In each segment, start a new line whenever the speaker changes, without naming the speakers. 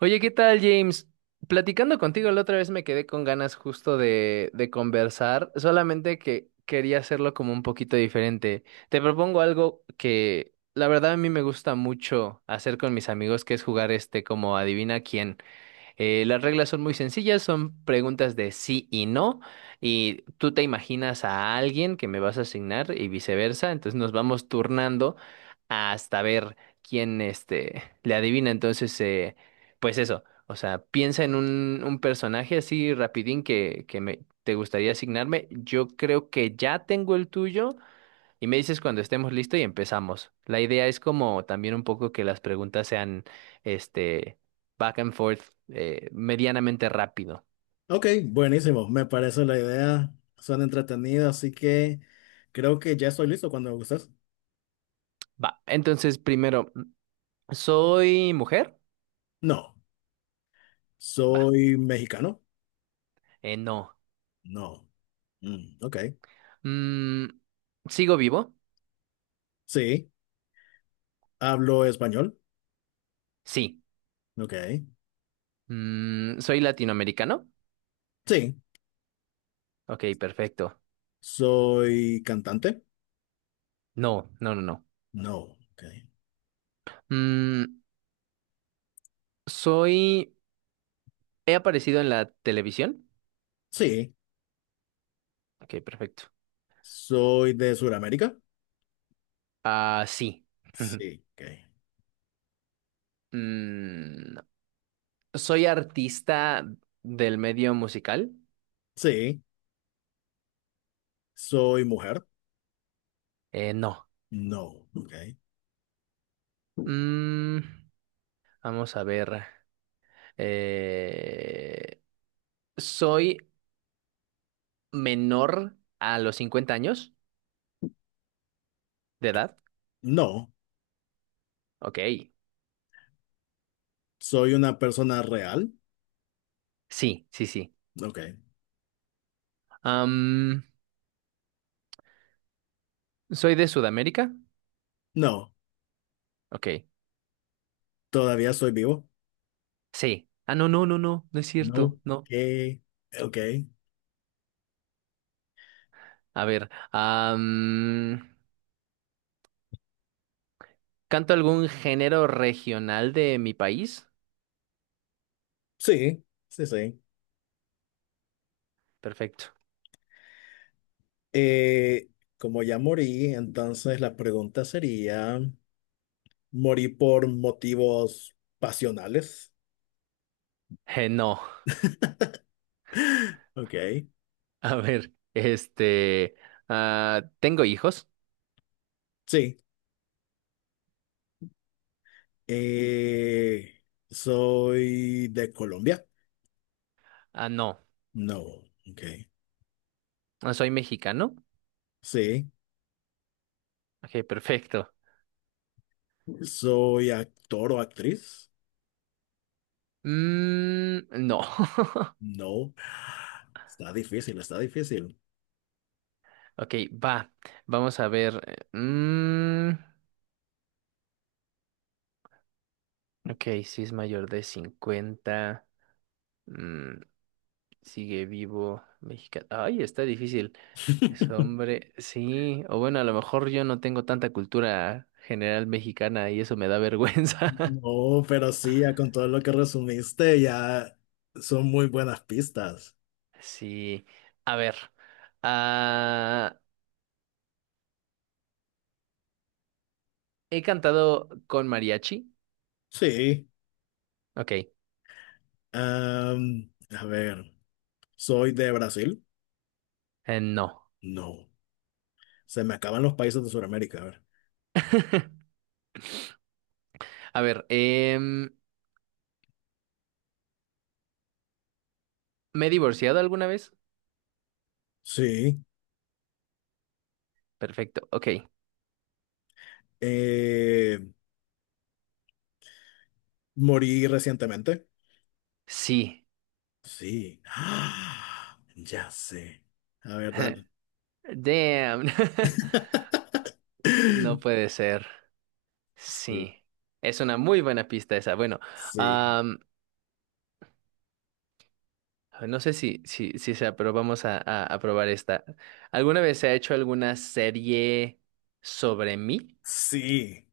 Oye, ¿qué tal, James? Platicando contigo la otra vez me quedé con ganas justo de conversar, solamente que quería hacerlo como un poquito diferente. Te propongo algo que la verdad a mí me gusta mucho hacer con mis amigos, que es jugar este como adivina quién. Las reglas son muy sencillas, son preguntas de sí y no, y tú te imaginas a alguien que me vas a asignar y viceversa, entonces nos vamos turnando hasta ver quién este, le adivina. Entonces, pues eso, o sea, piensa en un personaje así rapidín que me, te gustaría asignarme. Yo creo que ya tengo el tuyo. Y me dices cuando estemos listos y empezamos. La idea es como también un poco que las preguntas sean, este, back and forth, medianamente rápido.
Ok, buenísimo, me parece la idea, suena entretenida, así que creo que ya estoy listo cuando gustes.
Va, entonces primero, ¿soy mujer?
No,
Va,
soy mexicano,
no.
no, Mm, ok,
Mm, ¿Sigo vivo?
sí, hablo español,
Sí.
ok,
¿Soy latinoamericano?
sí,
Ok, perfecto.
soy cantante,
No, no, no, no.
no, ok,
Mm, ¿Soy... ¿He aparecido en la televisión?
sí,
Ok, perfecto.
soy de Sudamérica,
Ah, sí.
sí, ok,
Mm, ¿Soy artista del medio musical?
sí, soy mujer,
No.
no, ok,
Mm, vamos a ver. Eh, ¿Soy menor a los 50 años de edad?
no,
Ok.
soy una persona real,
Sí, sí, sí.
ok,
Am, ¿Soy de Sudamérica?
no,
Ok.
todavía soy vivo.
Sí. Ah, no, no, no, no. No es cierto.
No.
No.
Que, ok.
A ver. ¿Canto algún género regional de mi país?
Sí, sí, sí.
Perfecto.
Eh, Como ya morí, entonces la pregunta sería, ¿morí por motivos pasionales?
No.
Ok.
A ver, este, ah, ¿tengo hijos?
Sí. Eh, ¿Soy de Colombia?
Ah, no.
No. Ok.
Ah, ¿Soy mexicano?
Sí.
Ok, perfecto.
¿Soy actor o actriz?
Mm, no.
No. Está difícil, está difícil.
Ok, va. Vamos a ver. eh, mm, ok, si es mayor de 50, mm, sigue vivo. Mexicano. Ay, está difícil. Es hombre. Sí. O bueno, a lo mejor yo no tengo tanta cultura general mexicana y eso me da vergüenza.
No, pero sí, ya con todo lo que resumiste, ya son muy buenas pistas.
Sí. A ver. Ah, ¿He cantado con mariachi?
Sí,
Ok,
am, a ver, soy de Brasil.
no.
No, se me acaban los países de Sudamérica. A ver,
A ver, ¿me he divorciado alguna vez?
sí,
Perfecto, ok.
eh, morí recientemente.
Sí.
Sí, ¡ah! Ya sé. A ver, dale.
Damn. No puede ser.
Sí,
Sí. Es una muy buena pista esa. Bueno,
sí,
am, no sé si, si, si sea, pero vamos a probar esta. ¿Alguna vez se ha hecho alguna serie sobre mí?
sí.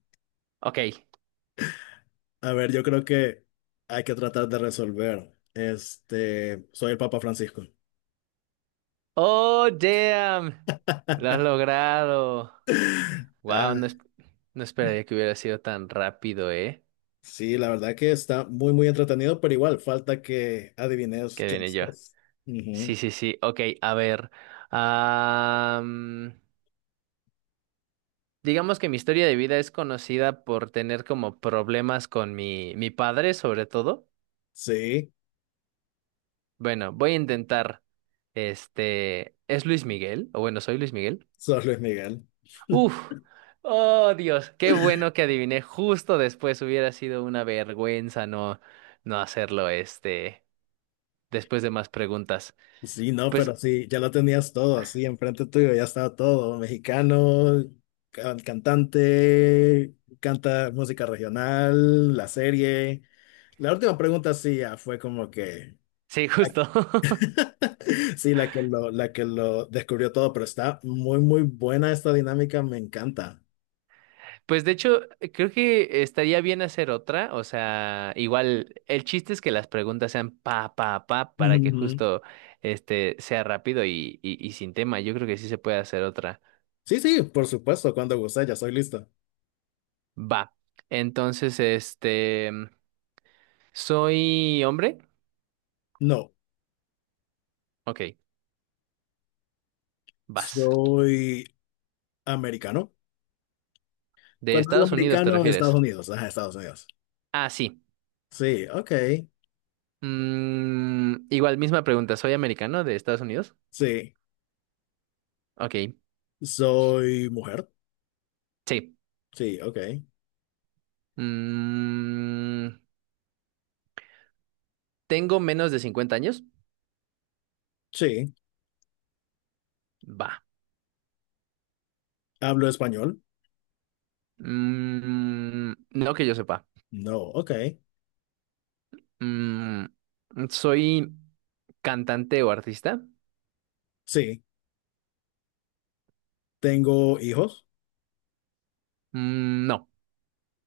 Ok.
A ver, yo creo que hay que tratar de resolver. Este, soy el Papa Francisco.
Oh, damn. Lo has logrado. Wow,
Ah,
no, no esperaría que hubiera sido tan rápido, ¿eh?
sí, la verdad que está muy, muy entretenido, pero igual falta que adivines
Que
quién
viene yo.
sos.
Sí,
Ujú.
sí, sí. Ok, a ver. am, digamos que mi historia de vida es conocida por tener como problemas con mi padre, sobre todo.
Sí,
Bueno, voy a intentar. Este, ¿es Luis Miguel? O bueno, soy Luis Miguel.
sos Luis Miguel.
Uf, oh Dios, qué bueno que adiviné justo después. Hubiera sido una vergüenza no hacerlo, este, después de más preguntas.
Sí, no, pero
Pues
sí, ya lo tenías todo así enfrente tuyo, ya estaba todo, mexicano, cantante, canta música regional, la serie. La última pregunta sí ya fue como que...
sí, justo.
Sí, la que lo descubrió todo, pero está muy, muy buena esta dinámica, me encanta.
Pues de hecho, creo que estaría bien hacer otra. O sea, igual, el chiste es que las preguntas sean para que justo este sea rápido y sin tema. Yo creo que sí se puede hacer otra.
Sí, sí, por supuesto, cuando guste, ya soy listo.
Va. Entonces, este, ¿soy hombre?
No,
Ok, vas.
soy americano.
¿De
Cuando digo
Estados Unidos te
americano,
refieres?
Estados Unidos, ajá, Estados Unidos.
Ah, sí.
Sí, ok,
Mm, igual, misma pregunta. ¿Soy americano de Estados Unidos?
sí.
Ok,
Soy mujer,
sí.
sí, ok,
Mm, ¿Tengo menos de 50 años?
sí.
Va.
Hablo español,
Mm, no que yo sepa.
no, ok,
Mm, ¿Soy cantante o artista?
sí. Tengo hijos,
Mm, no.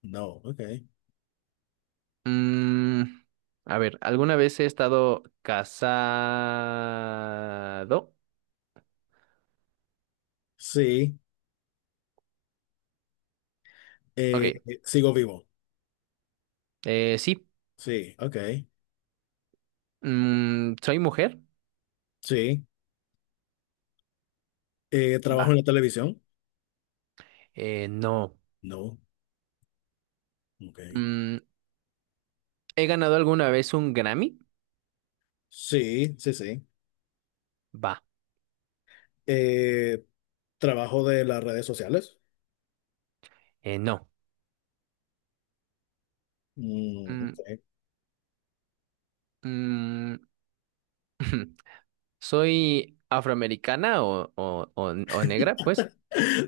no, ok,
Mm, a ver, ¿alguna vez he estado casado?
sí. Eh,
Ok.
Sigo vivo,
Sí.
sí, ok,
Mm, ¿soy mujer?
sí. Trabajo
Va.
en la televisión,
No.
no, ok,
Mm, ¿He ganado alguna vez un Grammy?
sí, sí, sí.
Va.
Eh, Trabajo de las redes sociales.
No.
Mm,
Mm,
sí.
mm, ¿Soy afroamericana o negra? Pues,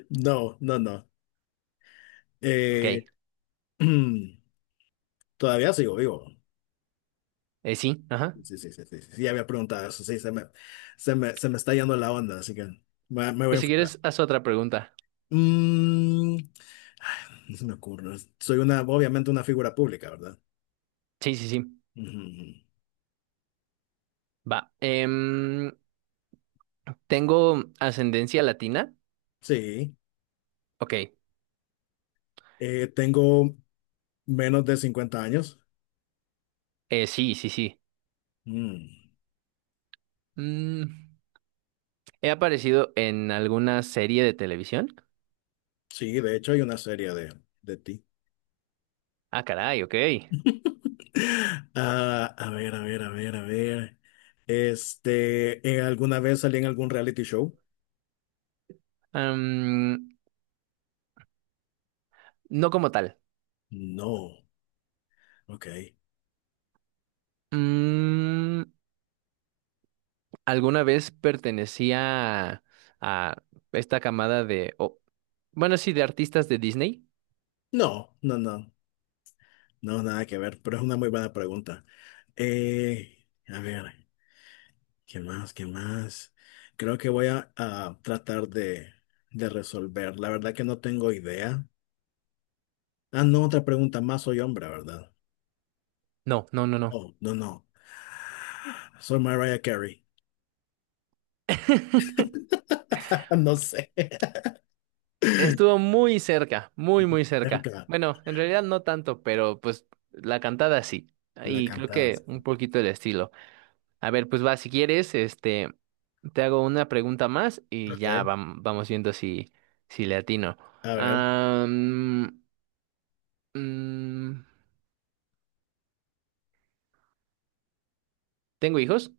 No, no, no. Eh,
ok,
todavía sigo vivo.
sí, ajá.
Sí, sí, sí, sí, sí, sí, ya había preguntado eso. Sí, se me está yendo la onda, así que me voy a
Pues si
enfocar.
quieres, haz otra pregunta.
Mm, Ay, no se me ocurre. Soy una, obviamente una figura pública, ¿verdad?
Sí, sí, sí,
Ujú.
va. ¿Tengo ascendencia latina?
Sí.
Ok,
Tengo menos de 50 años.
sí, sí, sí.
Mm,
Mm, ¿He aparecido en alguna serie de televisión?
sí, de hecho hay una serie de ti.
Ah, caray, ok.
Ah, a ver, a ver, a ver, a ver. Este, ¿alguna vez salí en algún reality show?
Am, no como tal.
No, ok.
Mm, ¿Alguna vez pertenecía a esta camada de... bueno, sí, de artistas de Disney?
No, no, no, no, nada que ver, pero es una muy buena pregunta. A ver, ¿qué más? ¿Qué más? Creo que voy a tratar de resolver. La verdad que no tengo idea. Ah, no, otra pregunta más. Soy hombre, ¿verdad?
No, no, no, no.
No, no, no. Soy Mariah Carey. No sé.
Estuvo muy cerca, muy, muy cerca.
Cerca.
Bueno, en realidad no tanto, pero pues la cantada sí.
La
Y creo que
cantabas.
un poquito el estilo. A ver, pues va, si quieres, este, te hago una pregunta más y
Ok,
ya vamos viendo si, si le atino.
a ver.
Am, mm, ¿Tengo hijos?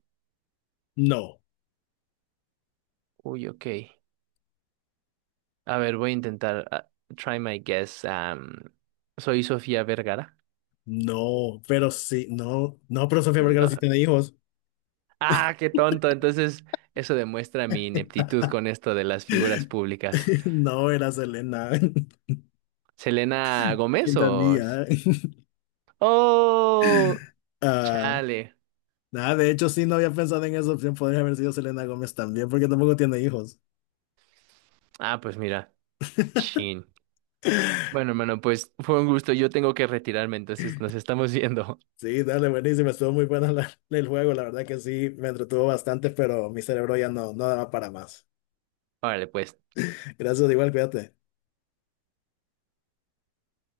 No,
Uy, ok. A ver, voy a intentar. Try my guess. ¿Soy Sofía Vergara?
no, pero sí, no, no, pero Sofía Vergara
No.
sí tiene hijos.
Ah, qué tonto. Entonces, eso demuestra mi ineptitud con esto de las figuras públicas.
No, era Selena
¿Selena Gómez o...?
Quintanilla.
Oh,
Ah,
chale.
nada, de hecho sí no había pensado en esa opción, podría haber sido Selena Gómez también, porque tampoco tiene hijos.
Ah, pues mira, chin. Bueno, hermano, pues fue un gusto. Yo tengo que retirarme, entonces nos estamos viendo.
Sí, dale, buenísimo, estuvo muy bueno el juego, la verdad que sí, me entretuvo bastante, pero mi cerebro ya no, no daba para más.
Órale, pues.
Gracias, igual, cuídate.